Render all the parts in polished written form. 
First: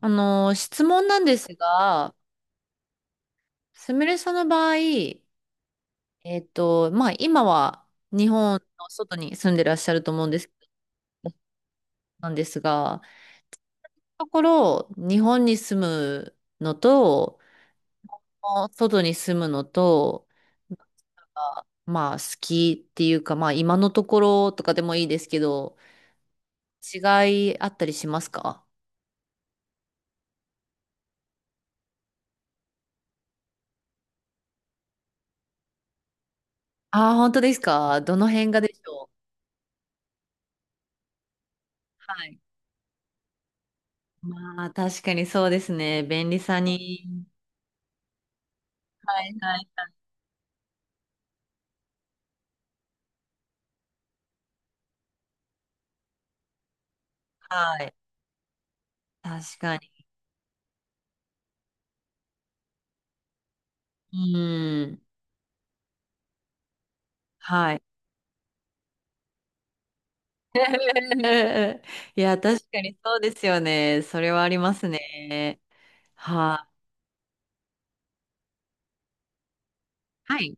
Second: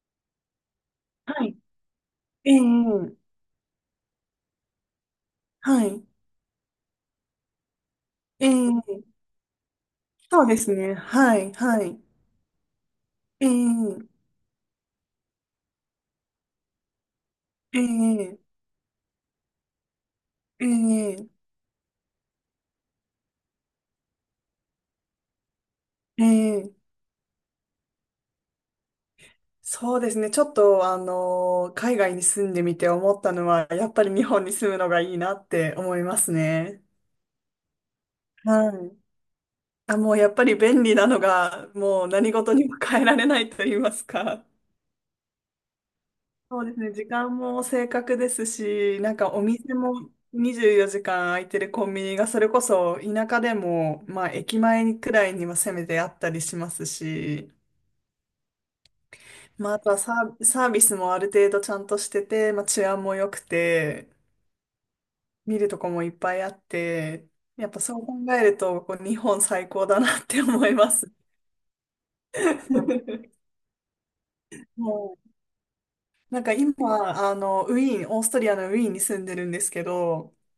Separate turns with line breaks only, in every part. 質問なんで
は
す
い。
が、
ええ、
すみれさんの場合、
はい。
今は日
え
本の
え、
外に住んでらっしゃると思うんで
そう
す、
ですね。はい、はい。
なんですが、
ええ、
ところ、日本に住むのと、
ええ、
外に住むのと、
え
な
え、
好きっていうか、まあ、今のところとかでもいいですけど、
ええ、
違いあったりしますか？
そうですね。ちょっと、あの海外に住んでみて思ったのは、やっぱり日本に住むのがいいなって思いますね。
ああー、本当ですか？どの辺が
は
でし
い。
ょう？
あ、もうやっぱり便利なのが、もう
は
何
い。
事にも変えられないと言いますか。
まあ、確かにそうですね。便利さ
そうですね。時
に。
間も正確ですし、なん
は
か
い
お
はい
店も24時間空いてるコンビニがそれこそ田舎でも、まあ駅前くらいにはせめてあったりしますし、
はい。確
まあ
か
あとは
に。
サービスもある程度ちゃんとしてて、まあ治安も良くて、
うん。
見るとこもいっぱいあって、やっ
は
ぱ
い。
そう考えると、こう日本最高だなって思います。
いや、確かにそうです よね。それはあります
もう、
ね。
なんか
は
今、あの、ウィーン、オーストリアのウィーンに住んでるんですけ
い。
ど、
はい。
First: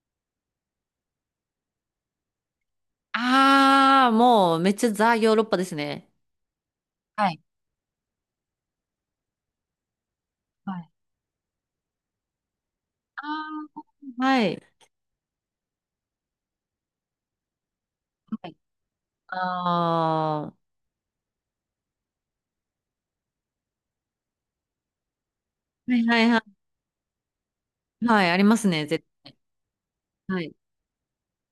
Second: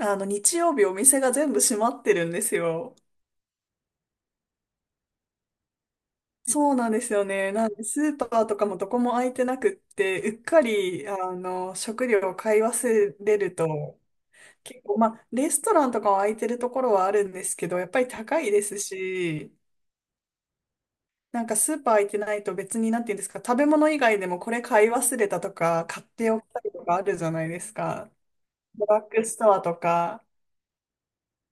あの、日曜日お店が全部閉まってるんですよ。
ああ、もうめっちゃザ・ヨーロッパですね。
そうなんですよ
はい。
ね。なんで、スーパーとかもどこも開いてなくって、うっか
はい。
り、あの、食料を買い忘
あ
れると、
あ、はい。
結構、まあ、レストランとかは開いてるところはあるんですけど、やっぱり高
は
い
い。
です
あ
し、
あ、は
なんかスーパー開いてないと別に、なんていうんですか、食べ物以外でもこれ買い忘れたとか、買
い
っ
はい
てお
は
きたいとかあるじゃないです
い。
か。
はい、あります
ド
ね、
ラ
絶
ッグ
対。
ストアとか、
はい。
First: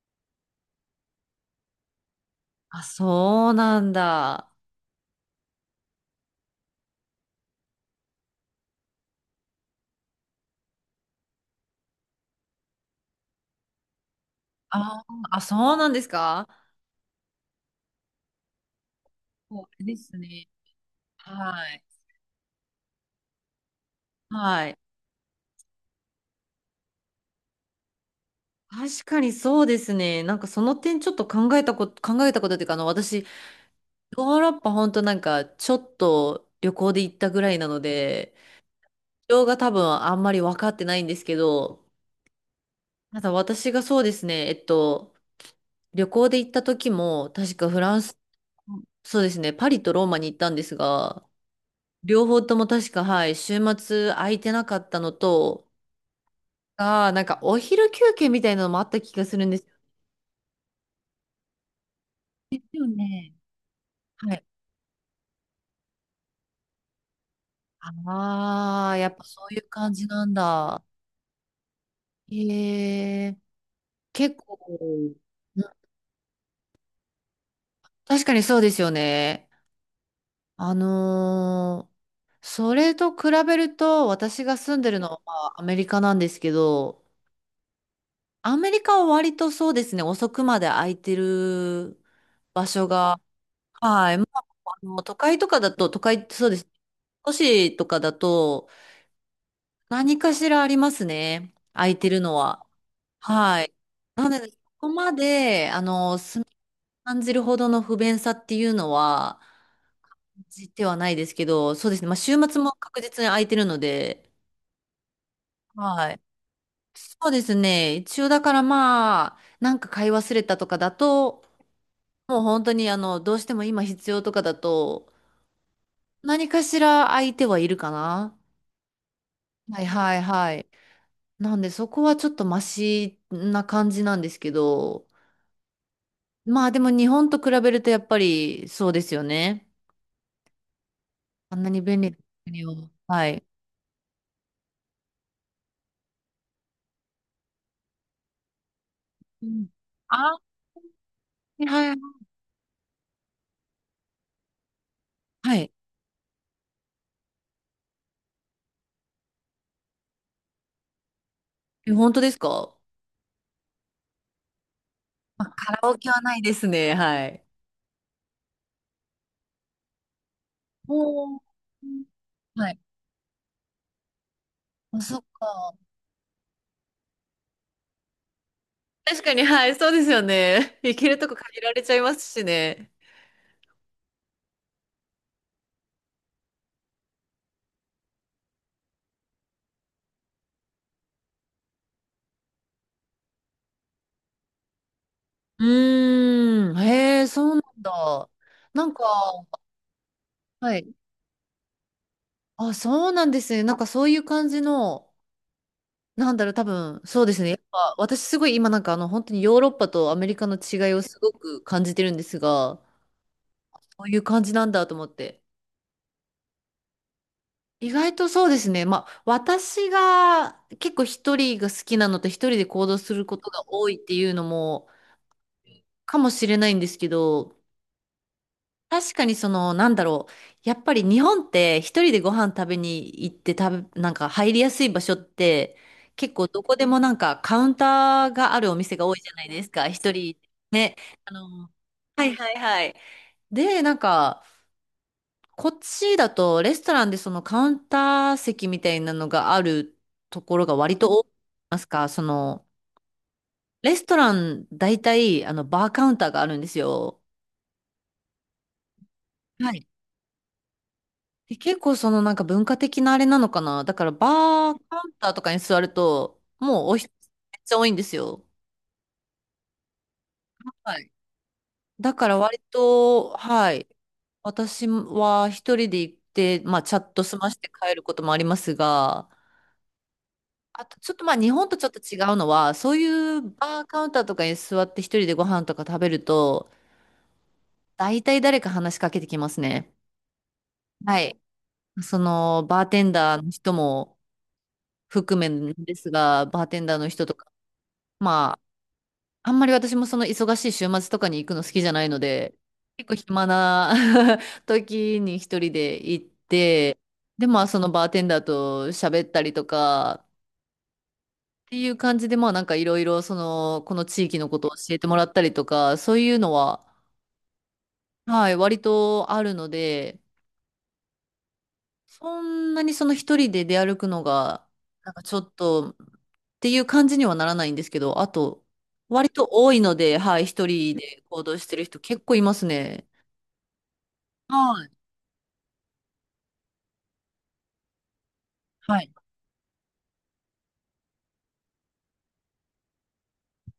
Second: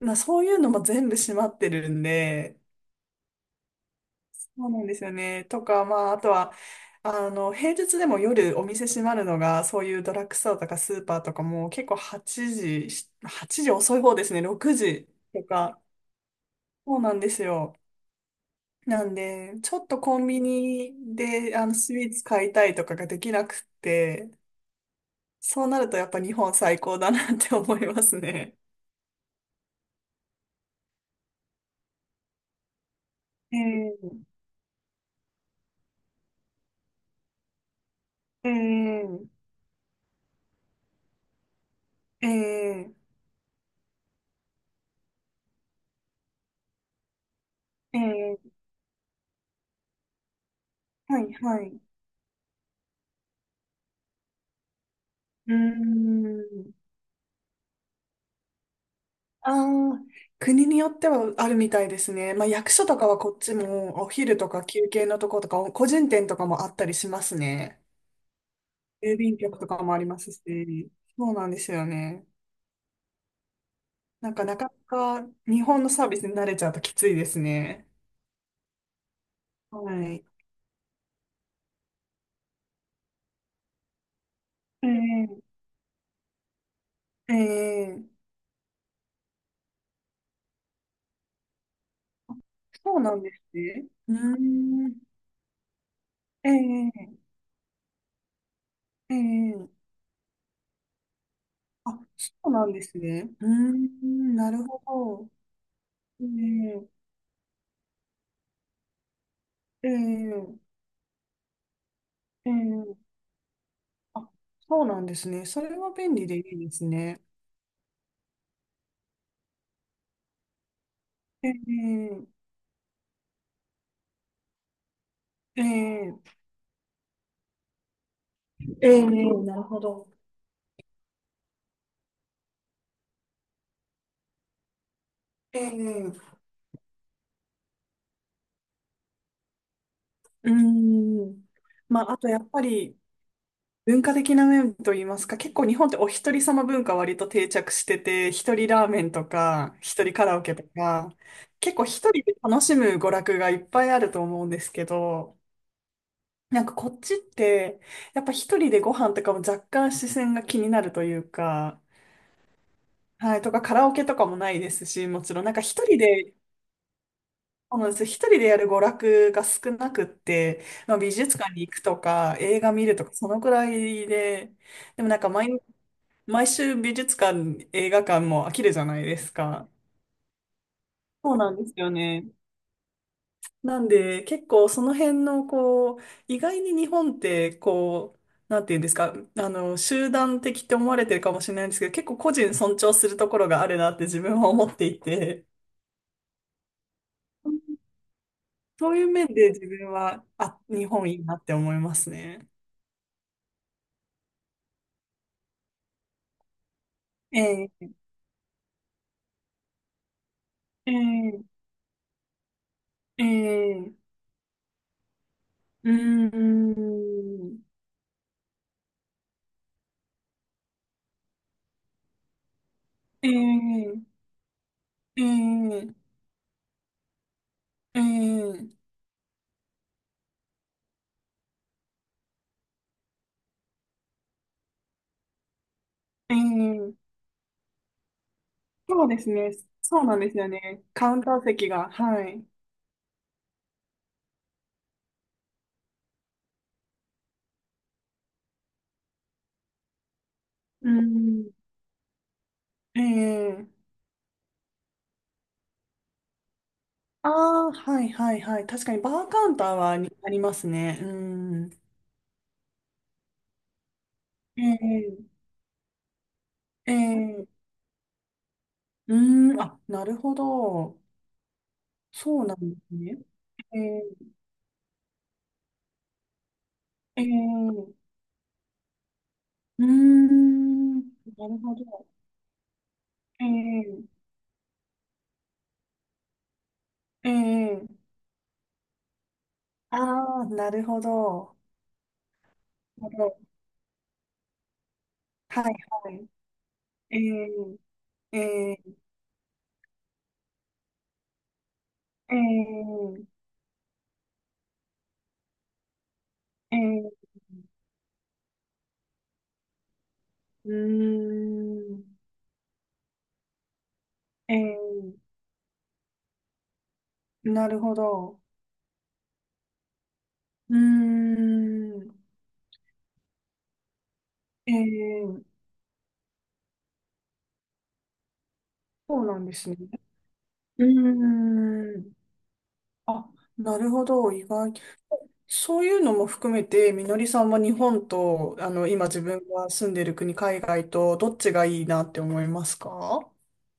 まあ、そういうのも全部閉まってるんで、
あ、そうなんだ。
そうなんですよね。とか、まあ、あとは、あの、平日でも夜お店閉まるのが、そういうドラッグストアとかスーパーとかも結構8時遅い方ですね、6
あー
時
あ、
と
そう
か。
なんですか？
そうなんですよ。なんで、
そ
ちょ
う
っ
で
と
す
コンビ
ね。
ニで、あ
は
の、
い。
スイーツ買いたいとかができなくって、
はい。
そうなるとやっぱ日本最高だなって思いますね。
確かにそうですね。なんかその点ちょっと考えたこと、考えたことっていうか、あの、私、ヨ
ええ
ーロッパ本当なんかちょっと旅行で行ったぐらいなので、
え
事情が多分あんまり分かってないんですけど、
えええ
ただ私がそうですね、旅行で行った時も、確かフランス、
ええ
そうですね、パリとローマに行ったんです
は
が、
い、はい。う
両方とも確か、はい、週末空いてなかったのと、
ーん。
あーなんかお昼休憩みたいなのもあった気がするん
あ
ですよ。
あ、国によってはあるみたいですね。まあ、
で
役
すよ
所とかはこ
ね。
っちもお
は
昼
い。
とか休憩のとことか、個人店とかもあったりしますね。
ああ、やっ
郵
ぱ
便
そうい
局と
う
か
感
もあ
じ
りま
な
す
んだ。
し、そうなんですよね。
へえ、
なん
結
か
構、
なかな
うん。
か日本のサービスに慣れちゃうときついですね。
確かにそうですよね。
はい。
あのーそれと比べると、私が住ん
え
でるのは、ま
え
あ、アメリカなんですけど、
ええ
アメリカは割とそうですね、遅くまで空いてる場所
そうな
が、
んですね。
は
う
い、まあ、あ
ーん。
の、都会とかだと、都会ってそ
え
うです。
え
都市とかだと、
ええ
何かしらありますね、空
あ、
いてる
そ
の
う
は。
なんですね。うー
はい。な
ん、
ので、
な
そ
るほ
こま
ど。
で、あの、
え
住み
え
感じるほどの不便さっていうのは、
え
感
え
じてはないですけど、そうですね。まあ、週
え
末も確
え
実に空いてるので、
あ、そうなんですね。それは
は
便
い。
利でいいですね。
そうですね。一応だからまあ、なんか買い忘れたとかだと、
えー、
もう本当にあの、どうしても今必要とかだと、
えー、
何かしら空いてはいるかな。
えー、なるほ
はい
ど。
はいはい。なんでそこはちょっとマシな感じなんですけど、
えー、
まあでも日本と比べるとやっぱりそうですよね。
うーん。
あんなに便
ま
利
あ、
な
あとやっぱ
国を。
り
はい。
文化的な面といいますか、結構日本ってお一人様文化割と定着してて、一人ラーメンと
うん。
か、一人カ
あ、
ラ
は
オケとか、
い
結構
はい。
一人で楽しむ娯楽がいっぱいあると思うんですけど、
はい。
なんかこっちって、やっぱ一人でご飯とかも若干視線が気になるというか、
え、本当ですか？
はい、とかカラオケとかもないですし、もちろん
まあ、
なんか
カ
一
ラオ
人
ケは
で、
ないですね。はい。
そうなんです、一人でやる娯楽が少なくって、
お
まあ、美術
ー。
館に行くとか映
は
画
い。
見るとかそのくらいで、
あ、
でもな
そ
ん
っ
か毎、
か。
毎週美術館、映画館も飽きるじゃないで
確
す
かに、は
か。
い、そうですよね。行けると
そ
こ
うなん
限
で
ら
す
れち
よ
ゃいま
ね。
すしね。
なんで結構その辺のこう、意外に日本ってこう、なんていうんですか、あの、集団的って思われてるかもしれないんですけど、結構個人尊重するところがあるなって自分は思っていて。
うーん。へえ、そうなんだ。な
そ
ん
うい
か、
う面で自分は、あ、
は
日
い。
本いいなって思いますね。
あ、そうなんですね。なんかそういう感じの、なんだろう、多分、そうですね。やっ
ええ、
ぱ私すごい今なんかあの、本当にヨーロッパとアメリカの違
え
いをすご
え、
く感じてるんですが、
ええ、
こういう感じなんだと思って。
うーん、
意外とそうですね。まあ、私が結構一人が好きなのと一人で行動する
え
ことが多いっ
え、
ていうのも
ええ、
かもしれないんですけど、
ええ、
確かにその、なんだろう。やっぱり日本って一人でご飯食べに行って食べ、なんか入りやすい場所って結
え
構どこでも
え、
なんかカウンターがあるお店
そ
が
う
多
で
いじ
す
ゃない
ね。
ですか。
そう
一
なんです
人
よね。
ね。
カウン
あ
ター席
の、
が、は
はい
い。
はいはい。で、なんか、こっちだとレストランでそのカウンター席みたいなのがあるところが
う
割と多い
ん、
ますか、その
ええ、
レストラン大体あのバーカウンターがあるんですよ。
ああ、はいはいはい。確かにバーカウンター
はい。
はありますね。う
で
ん、
結構そのなんか文化的なあれなのかな。だからバ
え
ーカウンター
え、
とかに座るともう
え
お人
え、
めっちゃ多いんですよ。
うーん、あ、なるほ
は
ど。
い。だから
そうな
割
んですね。
と、は
え
い。
え、
私は一人で行って、まあチャッ
え
ト済まして帰る
え
こともありますが、
うー
あと、
ん。
ちょっとまあ
な
日
る
本
ほ
とちょっと
ど。
違うのは、そういう
う
バーカウ
ん
ンターとかに座って一人でご飯とか食べると、
うん。うん。
大体誰か話しかけてきますね。
ああ、なるほ
はい。
ど。
その、バーテ
な
ン
るほど。
ダーの人も含め
はい
んです
はい。
が、バーテンダーの
え
人とか、
ん
ま
えん
あ、あんまり私もその忙しい週末とかに行くの好きじゃないの
え
で、結構
ん
暇な 時に一人で行っ
え
て、
ん
で、まあそのバーテンダーと喋ったりとか、
う
っていう
ー
感
ん。
じで、まあなんかいろいろその、この地域の
え
ことを教えても
ん
らったりとか、そういうのは、
なるほど。
はい、割とあるので、
うーん。
そんなにその一人で出歩くのが、
え
なんかちょ
ん
っと、っていう感じにはならないんですけど、あと、
そう
割
なん
と
です
多
ね。
いので、はい、一
う
人で行動してる
ー
人
ん。
結構いますね。
あ、なるほど。意外
はい。
そういうのも含めて、みのりさんは日本と、あの、
は
今
い。
自分が住んでる国、海外と、どっちがいいなって思いますか？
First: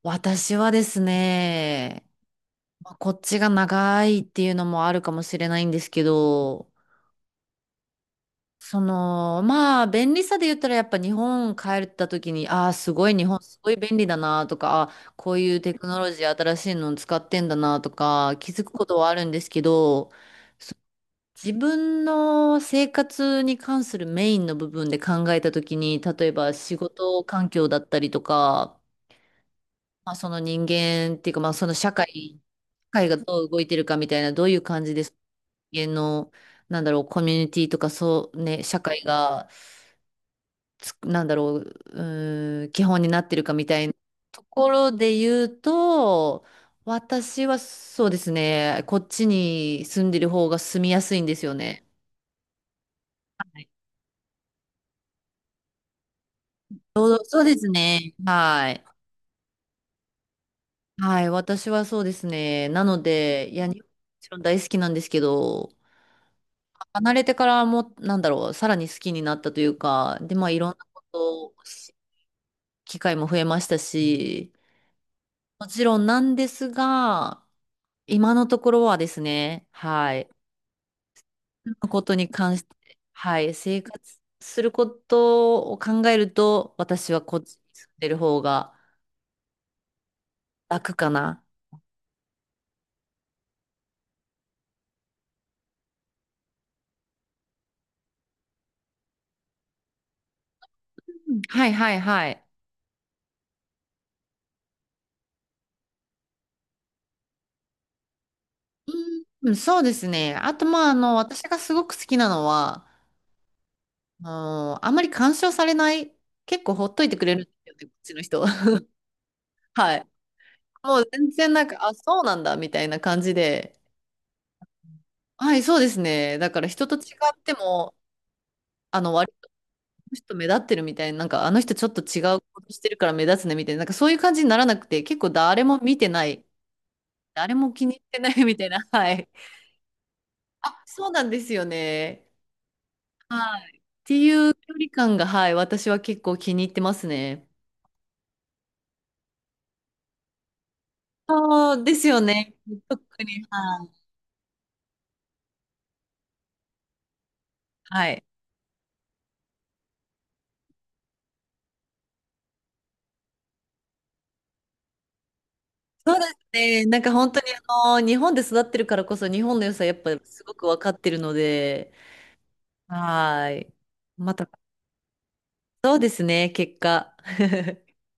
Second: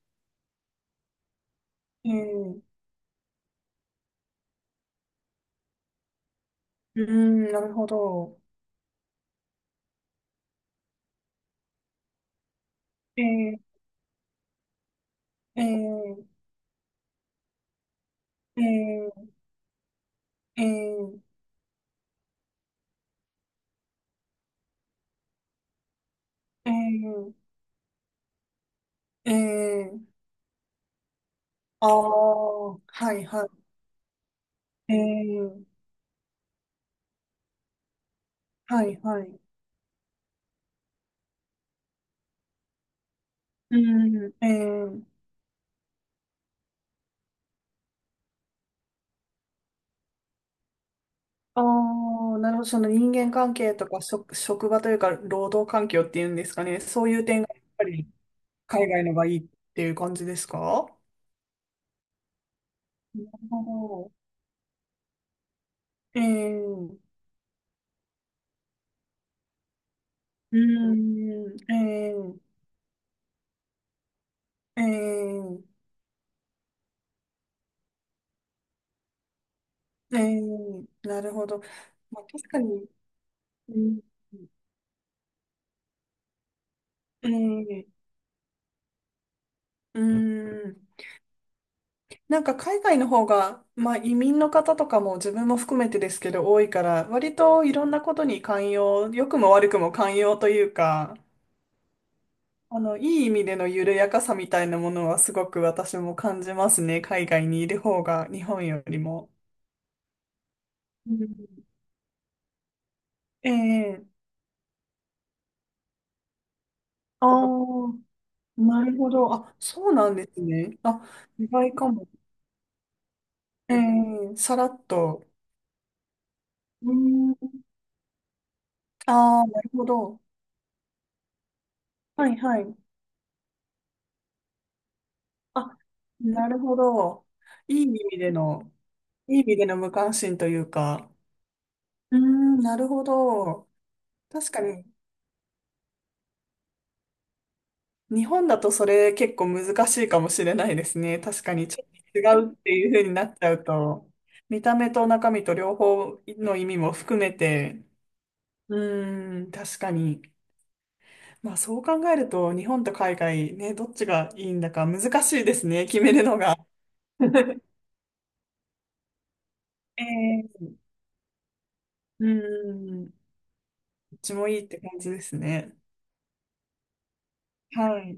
私はですね、
ええう
まあこっちが長いっていうのもあるかもしれないんですけど、
ーん、なるほど。
その、まあ、便利さで言ったら、やっぱ日本帰った時に、ああ、すごい、日本す
え
ごい
え
便利だなとか、あーこういう
え
テクノロジ
え
ー新しいの使ってんだなとか、気づくことはある
え
んですけど、
え
そ
え
自分の生活に関するメインの部分で考えた時に、例えば
ええ
仕事環
ー
境だったりとか、
えー
まあ、その人間っていうか、まあ、その
ああ
社会、社
ー、
会
は
が
い
どう
は
動いてるかみたいな、どういう感じ
い。
です
ええ
人間の、なんだろう、コミュニティとか、そうね、社
はい
会
はい。
が、つく、なんだろう、うーん、基本になってるかみたいな
う
と
ん、え
ころ
え
で言うと、私はそうですね、こっちに住んでる方が住みやすいんですよ
あ
ね。
あ、なるほど。その人間関係とか職場というか、労働環境っていうんですか
ち
ね。そう
う
いう
そ
点
う
が
で
やっ
す
ぱり
ね。はい。
海外のがいいっていう感じですか？
はい、私はそうですね。なの
なる
で、いや、日本も
ほ
ちろん大好きなんですけど、
どえー、
離れてからも、なんだろう、さらに好きになったというか、で、まあ、
う
いろんな
ー
ことを
ん、
し、
えー、
機会も増えましたし、
えー、
もちろんなんですが、今のところはですね、は
え
い。
ー、なるほど。
こと
まあ、
に
確
関
か
し
に、
て、はい。
う
生活
ん、
することを考えると、私は
え
こっちに
ー、
住んでる方が
うーん、
楽かな。
なんか海外の方が、まあ、移民の方とかも自分も含めてですけど多いから、割といろんなことに寛容、良くも悪くも寛容というか、
うんはいはいはい。
あの、いい意味での緩やかさみたいなものはすごく私も感じますね。海外にいる方が日本よりも。
うん、そうですね。あと、まあ、あ
う
の、私が
ん
すごく好きなのは、
ええ
あの、あんまり干渉されない、結構ほっといてく
あ
れる
あ
んですよね、こっ
ー、
ちの人は。
なるほど。あ、そう
はい。
なんですね。
も
あ、
う全
意
然なん
外
か、
か
あ、
も。
そうなんだ、みたいな感じ
え
で。
えさらっと。
はい、そうですね。だから人
う
と違
ん、
っても、あの、割
ああ、なるほ
の
ど。
人目立ってるみたいな、なんかあの人ちょっと違
はい
う
は
こと
い。
してるから目立つねみたいな、なんかそういう感じにならなくて、結構誰
あ、
も見てない、
なるほど。
誰も
いい
気
意
に入っ
味
てな
で
いみたい
の、
な、はい。
いい意味での無関心という
あ、そ
か。
うなんですよ
うー
ね。
ん、なるほ
は
ど。
い。ってい
確
う
か
距
に
離感が、はい、私は結構気に入ってますね。
日本だとそれ結構難しいかもしれないですね。確かに
そ
ち
う
ょっ
です
と
よ
違う
ね。
っていう風に
特
なっ
に、
ちゃう
はい。
と、見た目と中身と両方の意味も含めて、
はい。
うーん、確かに。まあそう考えると、日本と海外ね、どっちがいいんだか難しいですね、決め
そう
る
です
のが。
ね。なんか本当に あの、日本で育ってるからこそ日本の良さやっ
え
ぱすごく
ー、
分かってるので、
うーん、ど
はい。
っ
ま
ちも
た、
いいって感じですね。
そうですね、結果。
はい。